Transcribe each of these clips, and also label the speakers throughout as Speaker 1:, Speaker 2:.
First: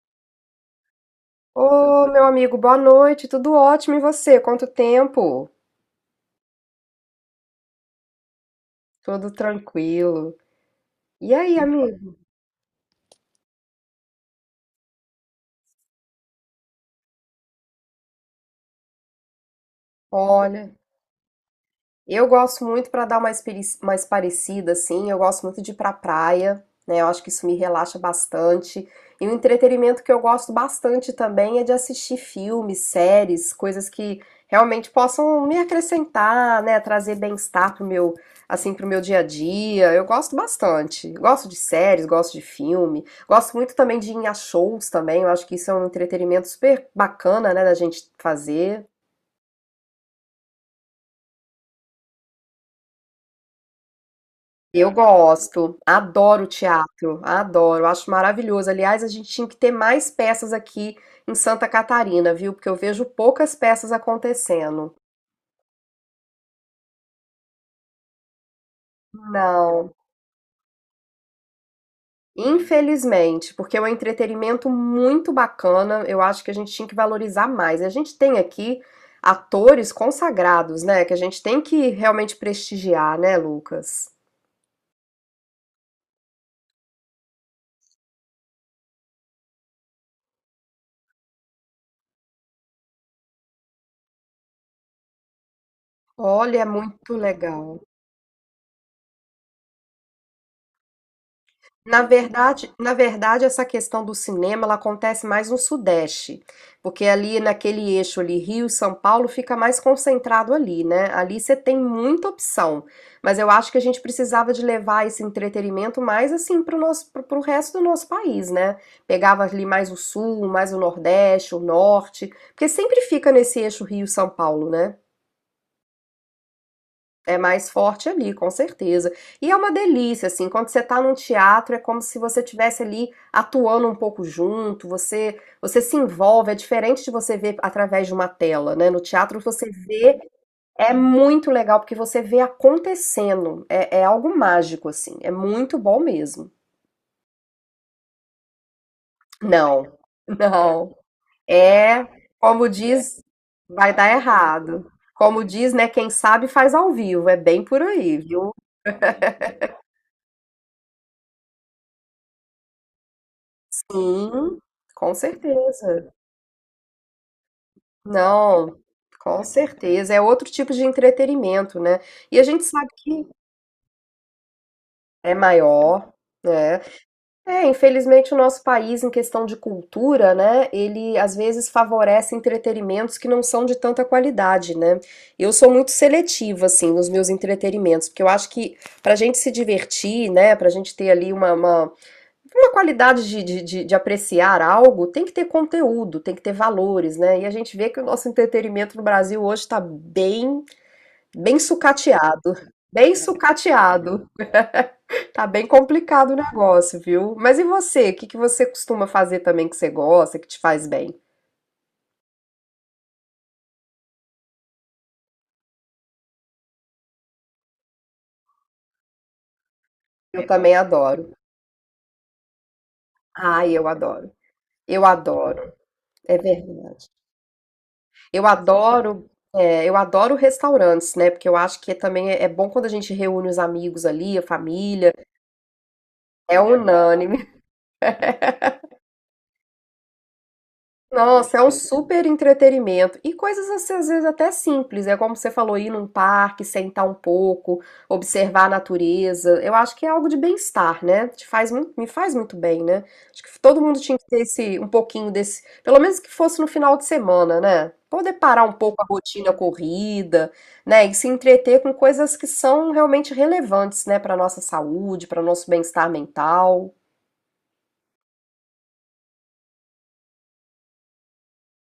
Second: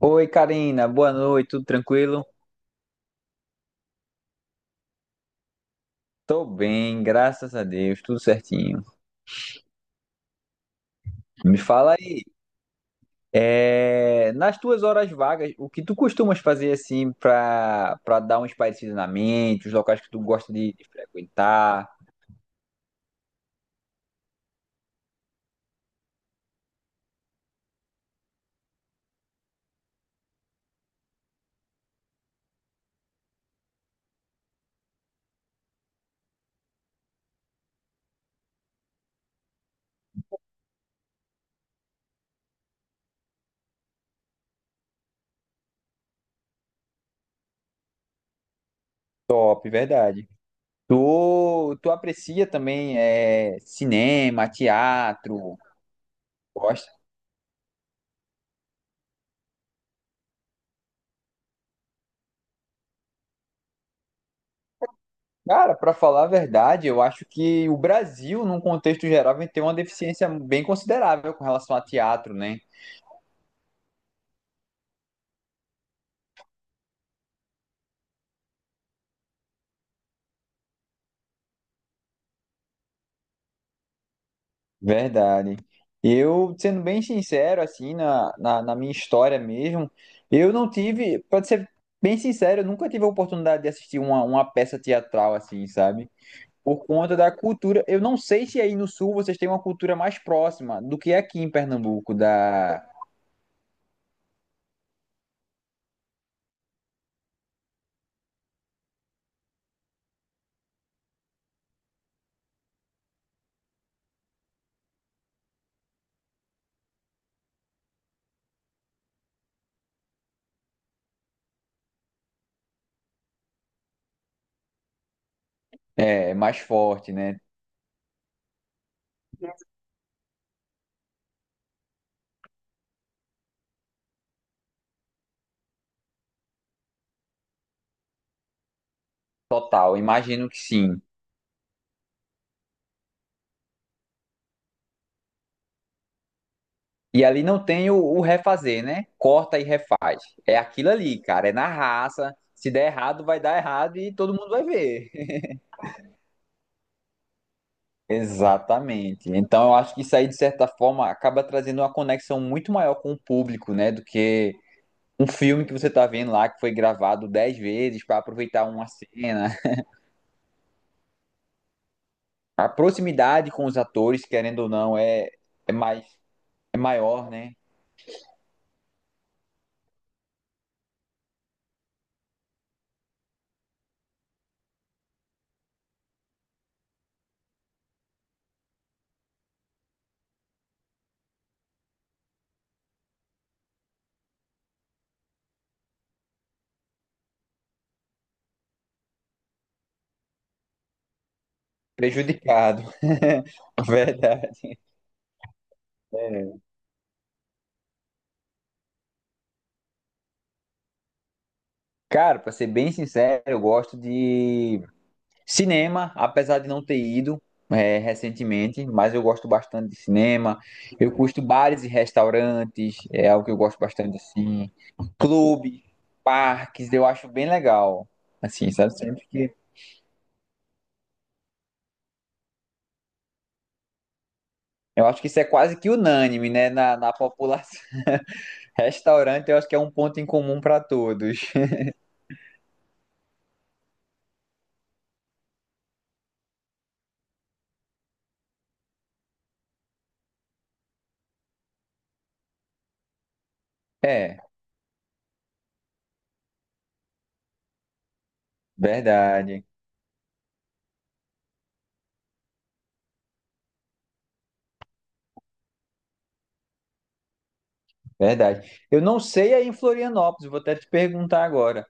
Speaker 1: Oi, Karina, boa noite, tudo
Speaker 2: Ô, meu
Speaker 1: tranquilo?
Speaker 2: amigo, boa noite. Tudo ótimo e você? Quanto tempo?
Speaker 1: Tô bem, graças a Deus, tudo certinho.
Speaker 2: Tudo tranquilo. E aí,
Speaker 1: Me fala
Speaker 2: amigo?
Speaker 1: aí, nas tuas horas vagas, o que tu costumas fazer assim pra dar um espairecida na mente, os locais que tu gosta
Speaker 2: Olha.
Speaker 1: de frequentar?
Speaker 2: Eu gosto muito para dar uma mais parecida, assim, eu gosto muito de ir pra praia, né? Eu acho que isso me relaxa bastante. E o entretenimento que eu gosto bastante também é de assistir filmes, séries, coisas que realmente possam me acrescentar, né? Trazer bem-estar pro meu, assim, pro meu dia a dia. Eu gosto bastante. Gosto de séries, gosto de filme. Gosto muito também de ir a shows também. Eu acho que isso é um entretenimento super bacana, né, da gente fazer.
Speaker 1: Top, verdade. Tu aprecia também cinema,
Speaker 2: Eu
Speaker 1: teatro,
Speaker 2: gosto, adoro
Speaker 1: gosta?
Speaker 2: teatro, adoro, acho maravilhoso. Aliás, a gente tinha que ter mais peças aqui em Santa Catarina, viu? Porque eu vejo poucas peças acontecendo.
Speaker 1: Cara, pra falar a verdade, eu acho que o Brasil, num contexto geral, vem ter uma
Speaker 2: Não,
Speaker 1: deficiência bem considerável com relação a teatro, né?
Speaker 2: infelizmente, porque é um entretenimento muito bacana, eu acho que a gente tinha que valorizar mais. A gente tem aqui atores consagrados, né? Que a gente tem que realmente prestigiar, né, Lucas?
Speaker 1: Verdade. Eu, sendo bem sincero, assim, na minha história mesmo, eu não tive, pra ser bem sincero, eu nunca tive a oportunidade de assistir uma peça teatral, assim, sabe?
Speaker 2: Olha, é
Speaker 1: Por
Speaker 2: muito
Speaker 1: conta da
Speaker 2: legal.
Speaker 1: cultura. Eu não sei se aí no Sul vocês têm uma cultura mais próxima do que aqui em
Speaker 2: Na
Speaker 1: Pernambuco,
Speaker 2: verdade,
Speaker 1: da,
Speaker 2: na verdade, essa questão do cinema, ela acontece mais no Sudeste, porque ali naquele eixo ali, Rio, e São Paulo, fica mais concentrado ali, né? Ali você tem muita opção, mas eu acho que a gente precisava de levar esse entretenimento mais assim para o nosso, para o resto do nosso país, né? Pegava ali mais o Sul, mais o Nordeste, o Norte, porque sempre fica nesse eixo Rio, e São Paulo, né?
Speaker 1: é, mais forte,
Speaker 2: É
Speaker 1: né?
Speaker 2: mais forte ali, com certeza. E é uma delícia, assim, quando você tá num teatro, é como se você tivesse ali atuando um pouco junto, você se envolve, é diferente de você ver através de uma tela, né? No teatro você
Speaker 1: Total,
Speaker 2: vê,
Speaker 1: imagino que
Speaker 2: é
Speaker 1: sim.
Speaker 2: muito legal, porque você vê acontecendo, é, é algo mágico, assim, é muito bom mesmo.
Speaker 1: E ali não tem o refazer, né? Corta e
Speaker 2: Não,
Speaker 1: refaz. É aquilo
Speaker 2: não,
Speaker 1: ali, cara, é na
Speaker 2: é,
Speaker 1: raça.
Speaker 2: como
Speaker 1: Se der
Speaker 2: diz,
Speaker 1: errado, vai dar
Speaker 2: vai
Speaker 1: errado
Speaker 2: dar
Speaker 1: e todo mundo vai
Speaker 2: errado.
Speaker 1: ver.
Speaker 2: Como diz, né, quem sabe faz ao vivo, é bem por aí, viu?
Speaker 1: Exatamente. Então eu acho que isso aí, de certa forma, acaba trazendo uma conexão muito maior com o público, né? Do que
Speaker 2: Sim, com
Speaker 1: um filme que você tá
Speaker 2: certeza.
Speaker 1: vendo lá que foi gravado 10 vezes para aproveitar
Speaker 2: Não,
Speaker 1: uma
Speaker 2: com
Speaker 1: cena.
Speaker 2: certeza. É outro tipo de entretenimento, né? E a gente
Speaker 1: A
Speaker 2: sabe que
Speaker 1: proximidade com os atores, querendo ou não, é,
Speaker 2: é
Speaker 1: é mais
Speaker 2: maior,
Speaker 1: é
Speaker 2: né?
Speaker 1: maior, né?
Speaker 2: É, infelizmente o nosso país, em questão de cultura, né? Ele às vezes favorece entretenimentos que não são de tanta qualidade, né? Eu sou muito seletiva, assim, nos meus entretenimentos, porque eu acho que pra gente se divertir, né? Pra gente ter ali uma qualidade de, de apreciar algo tem que ter conteúdo, tem que ter valores, né? E a gente vê que o nosso entretenimento no Brasil hoje está bem, bem sucateado.
Speaker 1: Prejudicado.
Speaker 2: Bem sucateado.
Speaker 1: Verdade.
Speaker 2: Tá bem complicado o
Speaker 1: É.
Speaker 2: negócio, viu? Mas e você? O que que você costuma fazer também que você gosta, que te faz bem?
Speaker 1: Cara, pra ser bem sincero, eu gosto de cinema, apesar de não ter ido recentemente, mas eu gosto bastante de
Speaker 2: Eu
Speaker 1: cinema.
Speaker 2: também
Speaker 1: Eu
Speaker 2: adoro.
Speaker 1: curto bares e restaurantes, é algo que eu
Speaker 2: Ai,
Speaker 1: gosto
Speaker 2: eu
Speaker 1: bastante
Speaker 2: adoro.
Speaker 1: assim.
Speaker 2: Eu adoro.
Speaker 1: Clube,
Speaker 2: É
Speaker 1: parques, eu
Speaker 2: verdade.
Speaker 1: acho bem legal.
Speaker 2: Eu
Speaker 1: Assim, sabe? Sempre
Speaker 2: adoro,
Speaker 1: que.
Speaker 2: é, eu adoro restaurantes, né? Porque eu acho que também é bom quando a gente reúne os amigos ali, a
Speaker 1: Eu
Speaker 2: família.
Speaker 1: acho que isso é quase que unânime,
Speaker 2: É
Speaker 1: né? Na
Speaker 2: unânime.
Speaker 1: população. Restaurante, eu acho que é um ponto em comum para todos.
Speaker 2: Nossa, é um super entretenimento. E coisas assim, às vezes até simples. É como você falou, ir num parque, sentar um pouco, observar a natureza. Eu acho que é algo de bem-estar, né? Te faz, me faz muito bem, né? Acho que todo mundo tinha que
Speaker 1: É,
Speaker 2: ter esse, um pouquinho desse, pelo menos que fosse no final de semana, né? Poder parar um pouco a rotina
Speaker 1: verdade,
Speaker 2: corrida, né? E se entreter com coisas que são realmente relevantes, né? Para nossa saúde, para nosso bem-estar mental.
Speaker 1: verdade. Eu não sei aí em Florianópolis, vou até te perguntar agora.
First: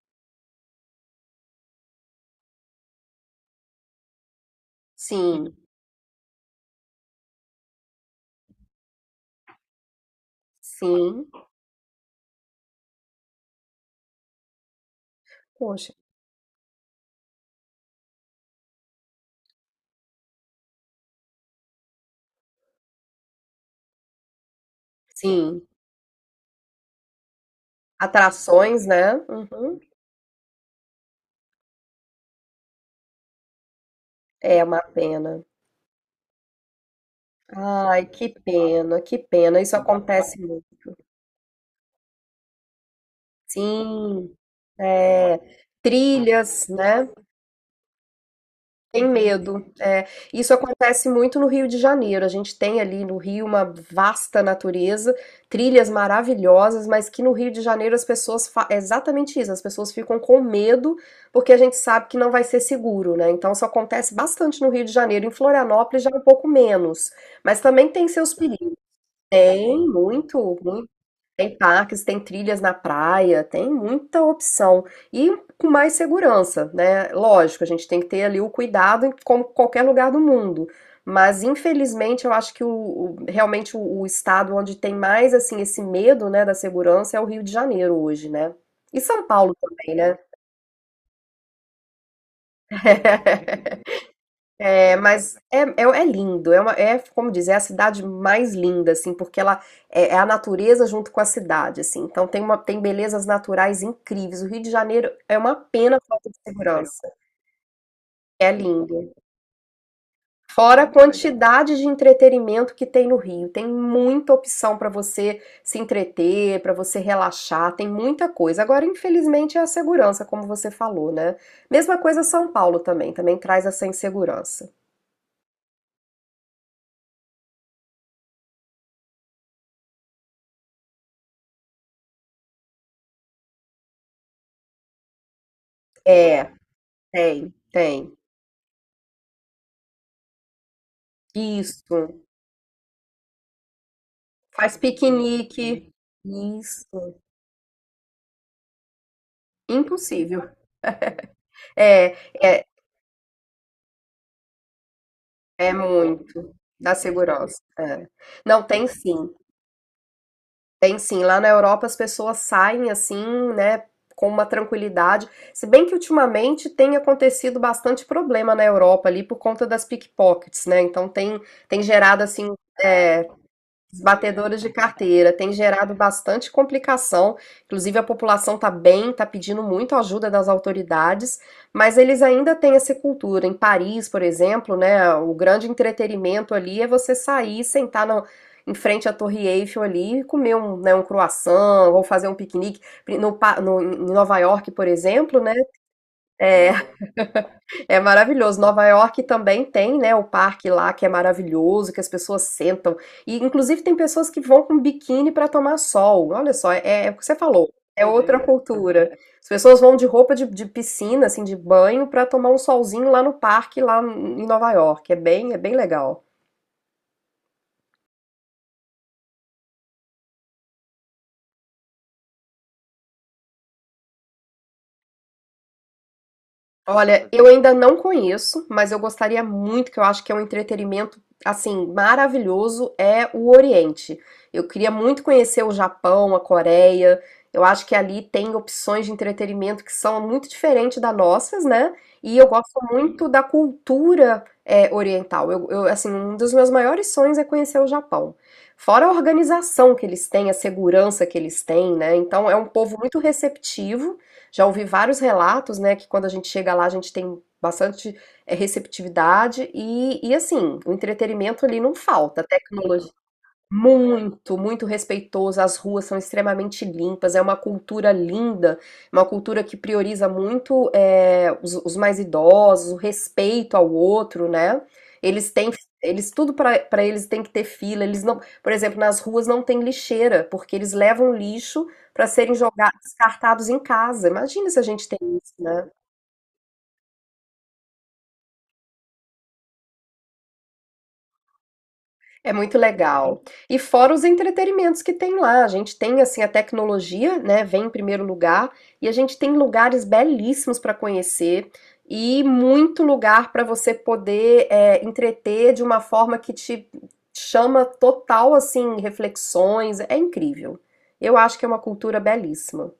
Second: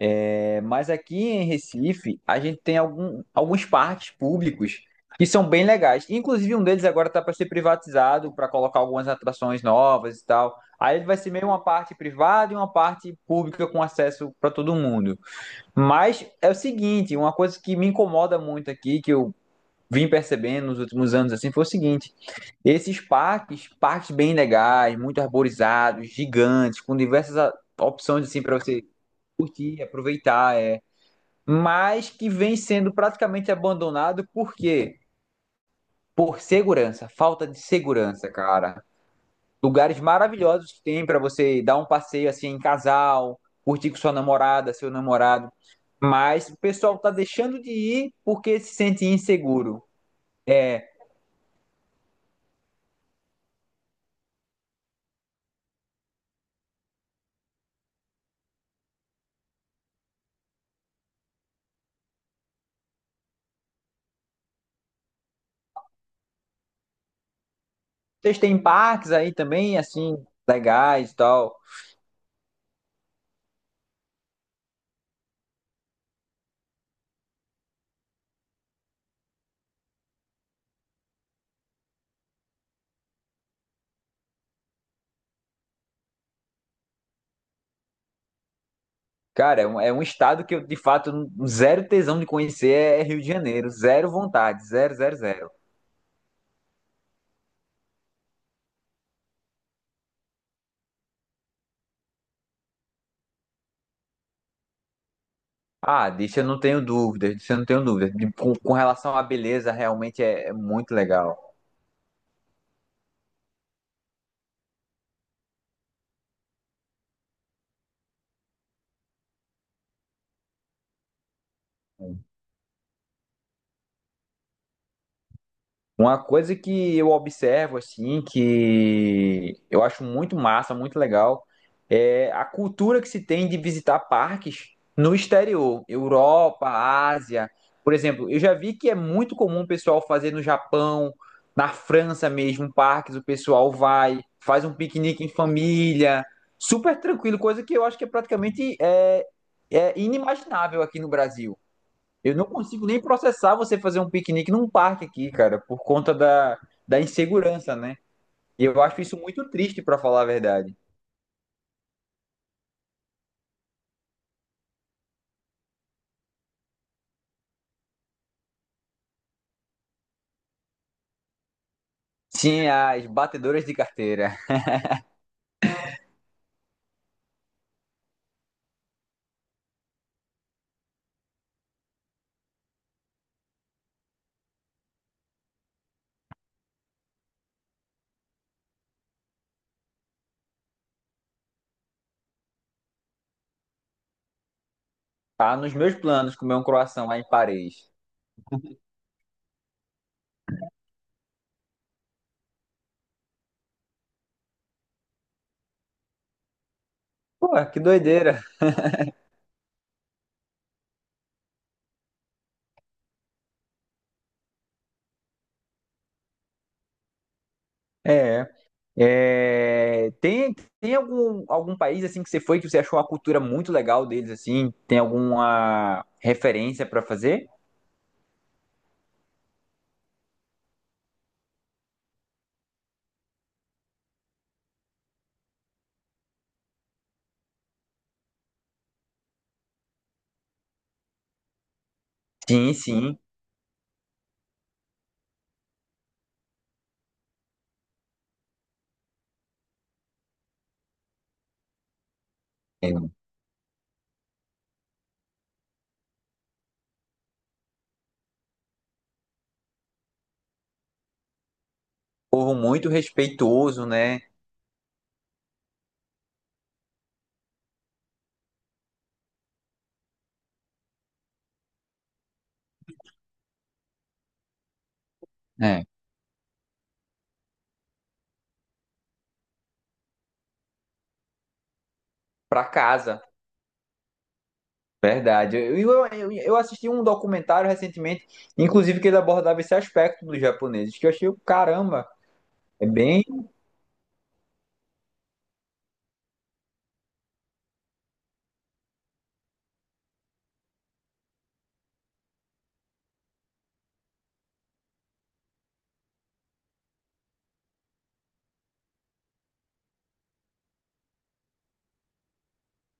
Speaker 1: É, mas aqui em Recife, a gente tem algum, alguns parques públicos que são
Speaker 2: Sim,
Speaker 1: bem legais. Inclusive, um deles agora está para ser privatizado, para colocar algumas atrações novas e tal. Aí ele vai
Speaker 2: sim.
Speaker 1: ser meio uma parte privada e uma parte pública com acesso para todo mundo.
Speaker 2: Poxa,
Speaker 1: Mas é o seguinte, uma coisa que me incomoda muito aqui, que eu vim percebendo nos últimos anos assim, foi o seguinte: esses parques, parques bem legais, muito
Speaker 2: sim.
Speaker 1: arborizados, gigantes, com diversas opções assim para você
Speaker 2: Atrações, né? Uhum.
Speaker 1: curtir, aproveitar. É, mas que vem sendo praticamente abandonado por
Speaker 2: É uma
Speaker 1: quê?
Speaker 2: pena.
Speaker 1: Por segurança, falta de
Speaker 2: Ai, que
Speaker 1: segurança, cara.
Speaker 2: pena, que pena. Isso
Speaker 1: Lugares
Speaker 2: acontece muito.
Speaker 1: maravilhosos que tem para você dar um passeio assim em casal, curtir com sua
Speaker 2: Sim,
Speaker 1: namorada, seu
Speaker 2: é.
Speaker 1: namorado, mas o
Speaker 2: Trilhas,
Speaker 1: pessoal
Speaker 2: né?
Speaker 1: tá deixando de ir porque se
Speaker 2: Tem
Speaker 1: sente
Speaker 2: medo.
Speaker 1: inseguro.
Speaker 2: É, isso
Speaker 1: É,
Speaker 2: acontece muito no Rio de Janeiro. A gente tem ali no Rio uma vasta natureza, trilhas maravilhosas, mas que no Rio de Janeiro as pessoas é exatamente isso, as pessoas ficam com medo porque a gente sabe que não vai ser seguro, né? Então isso acontece bastante no Rio de Janeiro. Em Florianópolis já é um pouco menos, mas também tem seus
Speaker 1: vocês têm parques aí também,
Speaker 2: tem
Speaker 1: assim,
Speaker 2: muito, muito.
Speaker 1: legais e tal.
Speaker 2: Tem parques, tem trilhas na praia, tem muita opção. E com mais segurança, né? Lógico, a gente tem que ter ali o cuidado em como qualquer lugar do mundo. Mas infelizmente eu acho que realmente o estado onde tem mais assim esse medo, né, da segurança é o Rio de Janeiro hoje, né? E São Paulo
Speaker 1: Cara, é um, é
Speaker 2: também,
Speaker 1: um
Speaker 2: né?
Speaker 1: estado que eu, de fato, zero tesão de conhecer é Rio de Janeiro. Zero vontade, zero,
Speaker 2: É,
Speaker 1: zero,
Speaker 2: mas
Speaker 1: zero.
Speaker 2: é lindo, é, é, como dizer, é a cidade mais linda, assim, porque ela é, é a natureza junto com a cidade, assim, então tem uma, tem belezas naturais incríveis. O Rio de Janeiro é uma pena a
Speaker 1: Ah,
Speaker 2: falta de
Speaker 1: disso eu não tenho
Speaker 2: segurança,
Speaker 1: dúvidas, disso eu não tenho dúvidas. De-
Speaker 2: é
Speaker 1: Com
Speaker 2: lindo.
Speaker 1: relação à beleza, realmente é
Speaker 2: Fora a
Speaker 1: muito legal.
Speaker 2: quantidade de entretenimento que tem no Rio, tem muita opção para você se entreter, para você relaxar, tem muita coisa. Agora, infelizmente, é a segurança, como você falou, né? Mesma coisa São Paulo também, também traz essa insegurança.
Speaker 1: Uma coisa que eu observo, assim, que eu acho muito massa, muito legal, é a cultura que se tem de visitar parques no exterior,
Speaker 2: É,
Speaker 1: Europa, Ásia.
Speaker 2: tem,
Speaker 1: Por
Speaker 2: tem.
Speaker 1: exemplo, eu já vi que é muito comum o pessoal fazer no Japão, na
Speaker 2: Isso.
Speaker 1: França mesmo, parques, o pessoal vai, faz um
Speaker 2: Faz
Speaker 1: piquenique em
Speaker 2: piquenique.
Speaker 1: família, super
Speaker 2: Isso.
Speaker 1: tranquilo, coisa que eu acho que é praticamente é
Speaker 2: Impossível.
Speaker 1: inimaginável aqui no Brasil.
Speaker 2: É,
Speaker 1: Eu não
Speaker 2: é,
Speaker 1: consigo nem processar você fazer um piquenique num parque aqui, cara, por conta
Speaker 2: muito
Speaker 1: da,
Speaker 2: da
Speaker 1: da
Speaker 2: Segurosa.
Speaker 1: insegurança, né?
Speaker 2: É. Não,
Speaker 1: E eu
Speaker 2: tem
Speaker 1: acho isso
Speaker 2: sim.
Speaker 1: muito triste, pra falar a verdade.
Speaker 2: Tem sim. Lá na Europa as pessoas saem assim, né, com uma tranquilidade. Se bem que ultimamente tem acontecido bastante problema na Europa ali por conta das pickpockets, né? Então tem, tem gerado assim.
Speaker 1: Sim, as
Speaker 2: É,
Speaker 1: batedoras de
Speaker 2: os
Speaker 1: carteira.
Speaker 2: batedores de carteira têm gerado bastante complicação. Inclusive, a população está bem, está pedindo muito ajuda das autoridades, mas eles ainda têm essa cultura. Em Paris, por exemplo, né, o grande entretenimento ali é você sair, em frente à Torre Eiffel ali, e comer um, né, um croissant ou fazer um piquenique. Em Nova York, por exemplo, né?
Speaker 1: Tá nos meus planos comer um
Speaker 2: É,
Speaker 1: croissant lá em Paris.
Speaker 2: é maravilhoso. Nova York também tem, né, o parque lá que é maravilhoso, que as pessoas sentam. E inclusive tem pessoas que vão com biquíni para tomar sol. Olha só, é, é o que você
Speaker 1: Pô,
Speaker 2: falou.
Speaker 1: que
Speaker 2: É outra
Speaker 1: doideira.
Speaker 2: cultura. As pessoas vão de roupa de piscina, assim, de banho, para tomar um solzinho lá no parque, lá em Nova York. É bem legal.
Speaker 1: É. É, tem tem algum, algum país assim que você foi que você achou a cultura muito legal deles assim? Tem alguma referência pra
Speaker 2: Olha,
Speaker 1: fazer?
Speaker 2: eu ainda não conheço, mas eu gostaria muito, que eu acho que é um entretenimento assim maravilhoso, é o Oriente. Eu queria muito conhecer o Japão, a Coreia. Eu acho que ali tem opções de entretenimento que são muito diferentes das nossas, né? E eu
Speaker 1: Sim,
Speaker 2: gosto
Speaker 1: sim.
Speaker 2: muito da cultura é, oriental. Assim, um dos meus maiores sonhos é conhecer o Japão. Fora a organização que eles têm, a segurança que eles têm, né? Então é um
Speaker 1: É
Speaker 2: povo
Speaker 1: um
Speaker 2: muito receptivo, já ouvi vários relatos, né, que quando a gente chega lá a gente tem bastante é, receptividade e assim, o entretenimento ali não falta,
Speaker 1: povo muito
Speaker 2: tecnologia
Speaker 1: respeitoso, né?
Speaker 2: muito, muito respeitoso. As ruas são extremamente limpas. É uma cultura linda, uma cultura que prioriza muito eh, os mais idosos, o respeito ao outro, né? Eles têm,
Speaker 1: É.
Speaker 2: eles tudo para eles tem que ter fila. Eles não, por exemplo, nas ruas não tem lixeira porque eles levam lixo para serem
Speaker 1: Pra
Speaker 2: jogados,
Speaker 1: casa.
Speaker 2: descartados em casa. Imagina se a gente tem isso,
Speaker 1: Verdade. Eu,
Speaker 2: né?
Speaker 1: eu, eu assisti um documentário recentemente, inclusive que ele abordava esse aspecto dos japoneses, que eu achei, caramba,
Speaker 2: É muito
Speaker 1: é bem
Speaker 2: legal. E fora os entretenimentos que tem lá, a gente tem assim a tecnologia, né, vem em primeiro lugar, e a gente tem lugares belíssimos para conhecer e muito lugar para você poder é, entreter de uma forma que te chama total assim reflexões. É incrível. Eu acho que é uma cultura belíssima.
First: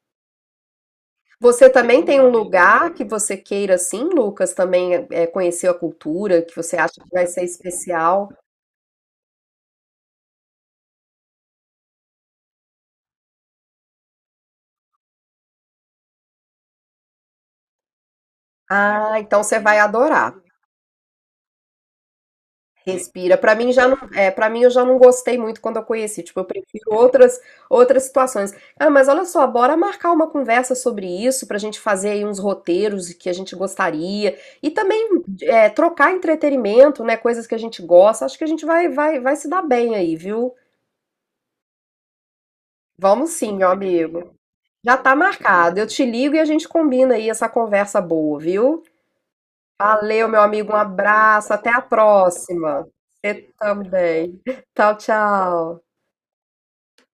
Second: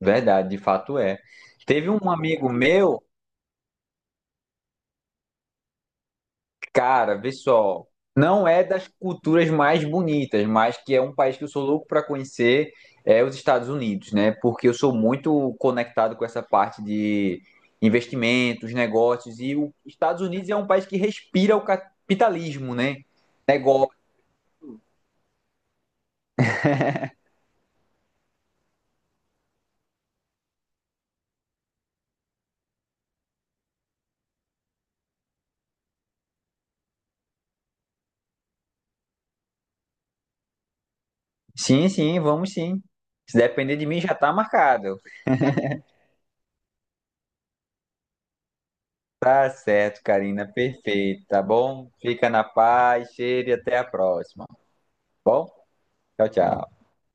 Speaker 1: verdade, de fato é.
Speaker 2: Você
Speaker 1: Teve
Speaker 2: também
Speaker 1: um
Speaker 2: tem um
Speaker 1: amigo
Speaker 2: lugar
Speaker 1: meu,
Speaker 2: que você queira assim, Lucas, também é, conhecer a cultura, que você acha que
Speaker 1: cara,
Speaker 2: vai
Speaker 1: vê
Speaker 2: ser
Speaker 1: só,
Speaker 2: especial?
Speaker 1: não é das culturas mais bonitas, mas que é um país que eu sou louco para conhecer, é os Estados Unidos, né? Porque eu sou muito conectado com essa parte de investimentos,
Speaker 2: Ah,
Speaker 1: negócios,
Speaker 2: então
Speaker 1: e
Speaker 2: você
Speaker 1: os
Speaker 2: vai
Speaker 1: Estados
Speaker 2: adorar.
Speaker 1: Unidos é um país que respira o capitalismo, né?
Speaker 2: Respira. Para mim já não, é, para mim eu já não gostei muito quando eu conheci. Tipo, eu prefiro outras outras situações. Ah, mas olha só, bora marcar uma conversa sobre isso pra gente fazer aí uns roteiros que a gente gostaria e também é, trocar entretenimento, né, coisas que a gente gosta. Acho que a gente vai se dar bem aí, viu?
Speaker 1: Sim, sim, vamos sim.
Speaker 2: Vamos
Speaker 1: Se
Speaker 2: sim, meu
Speaker 1: depender de mim, já tá
Speaker 2: amigo. Já
Speaker 1: marcado.
Speaker 2: tá marcado. Eu te ligo e a gente combina aí essa conversa boa, viu?
Speaker 1: Tá certo,
Speaker 2: Valeu, meu
Speaker 1: Karina,
Speaker 2: amigo. Um
Speaker 1: perfeito, tá
Speaker 2: abraço. Até a
Speaker 1: bom? Fica na
Speaker 2: próxima.
Speaker 1: paz,
Speaker 2: Você
Speaker 1: cheiro e até a
Speaker 2: também.
Speaker 1: próxima.
Speaker 2: Tchau,
Speaker 1: Bom,
Speaker 2: tchau.
Speaker 1: tchau, tchau.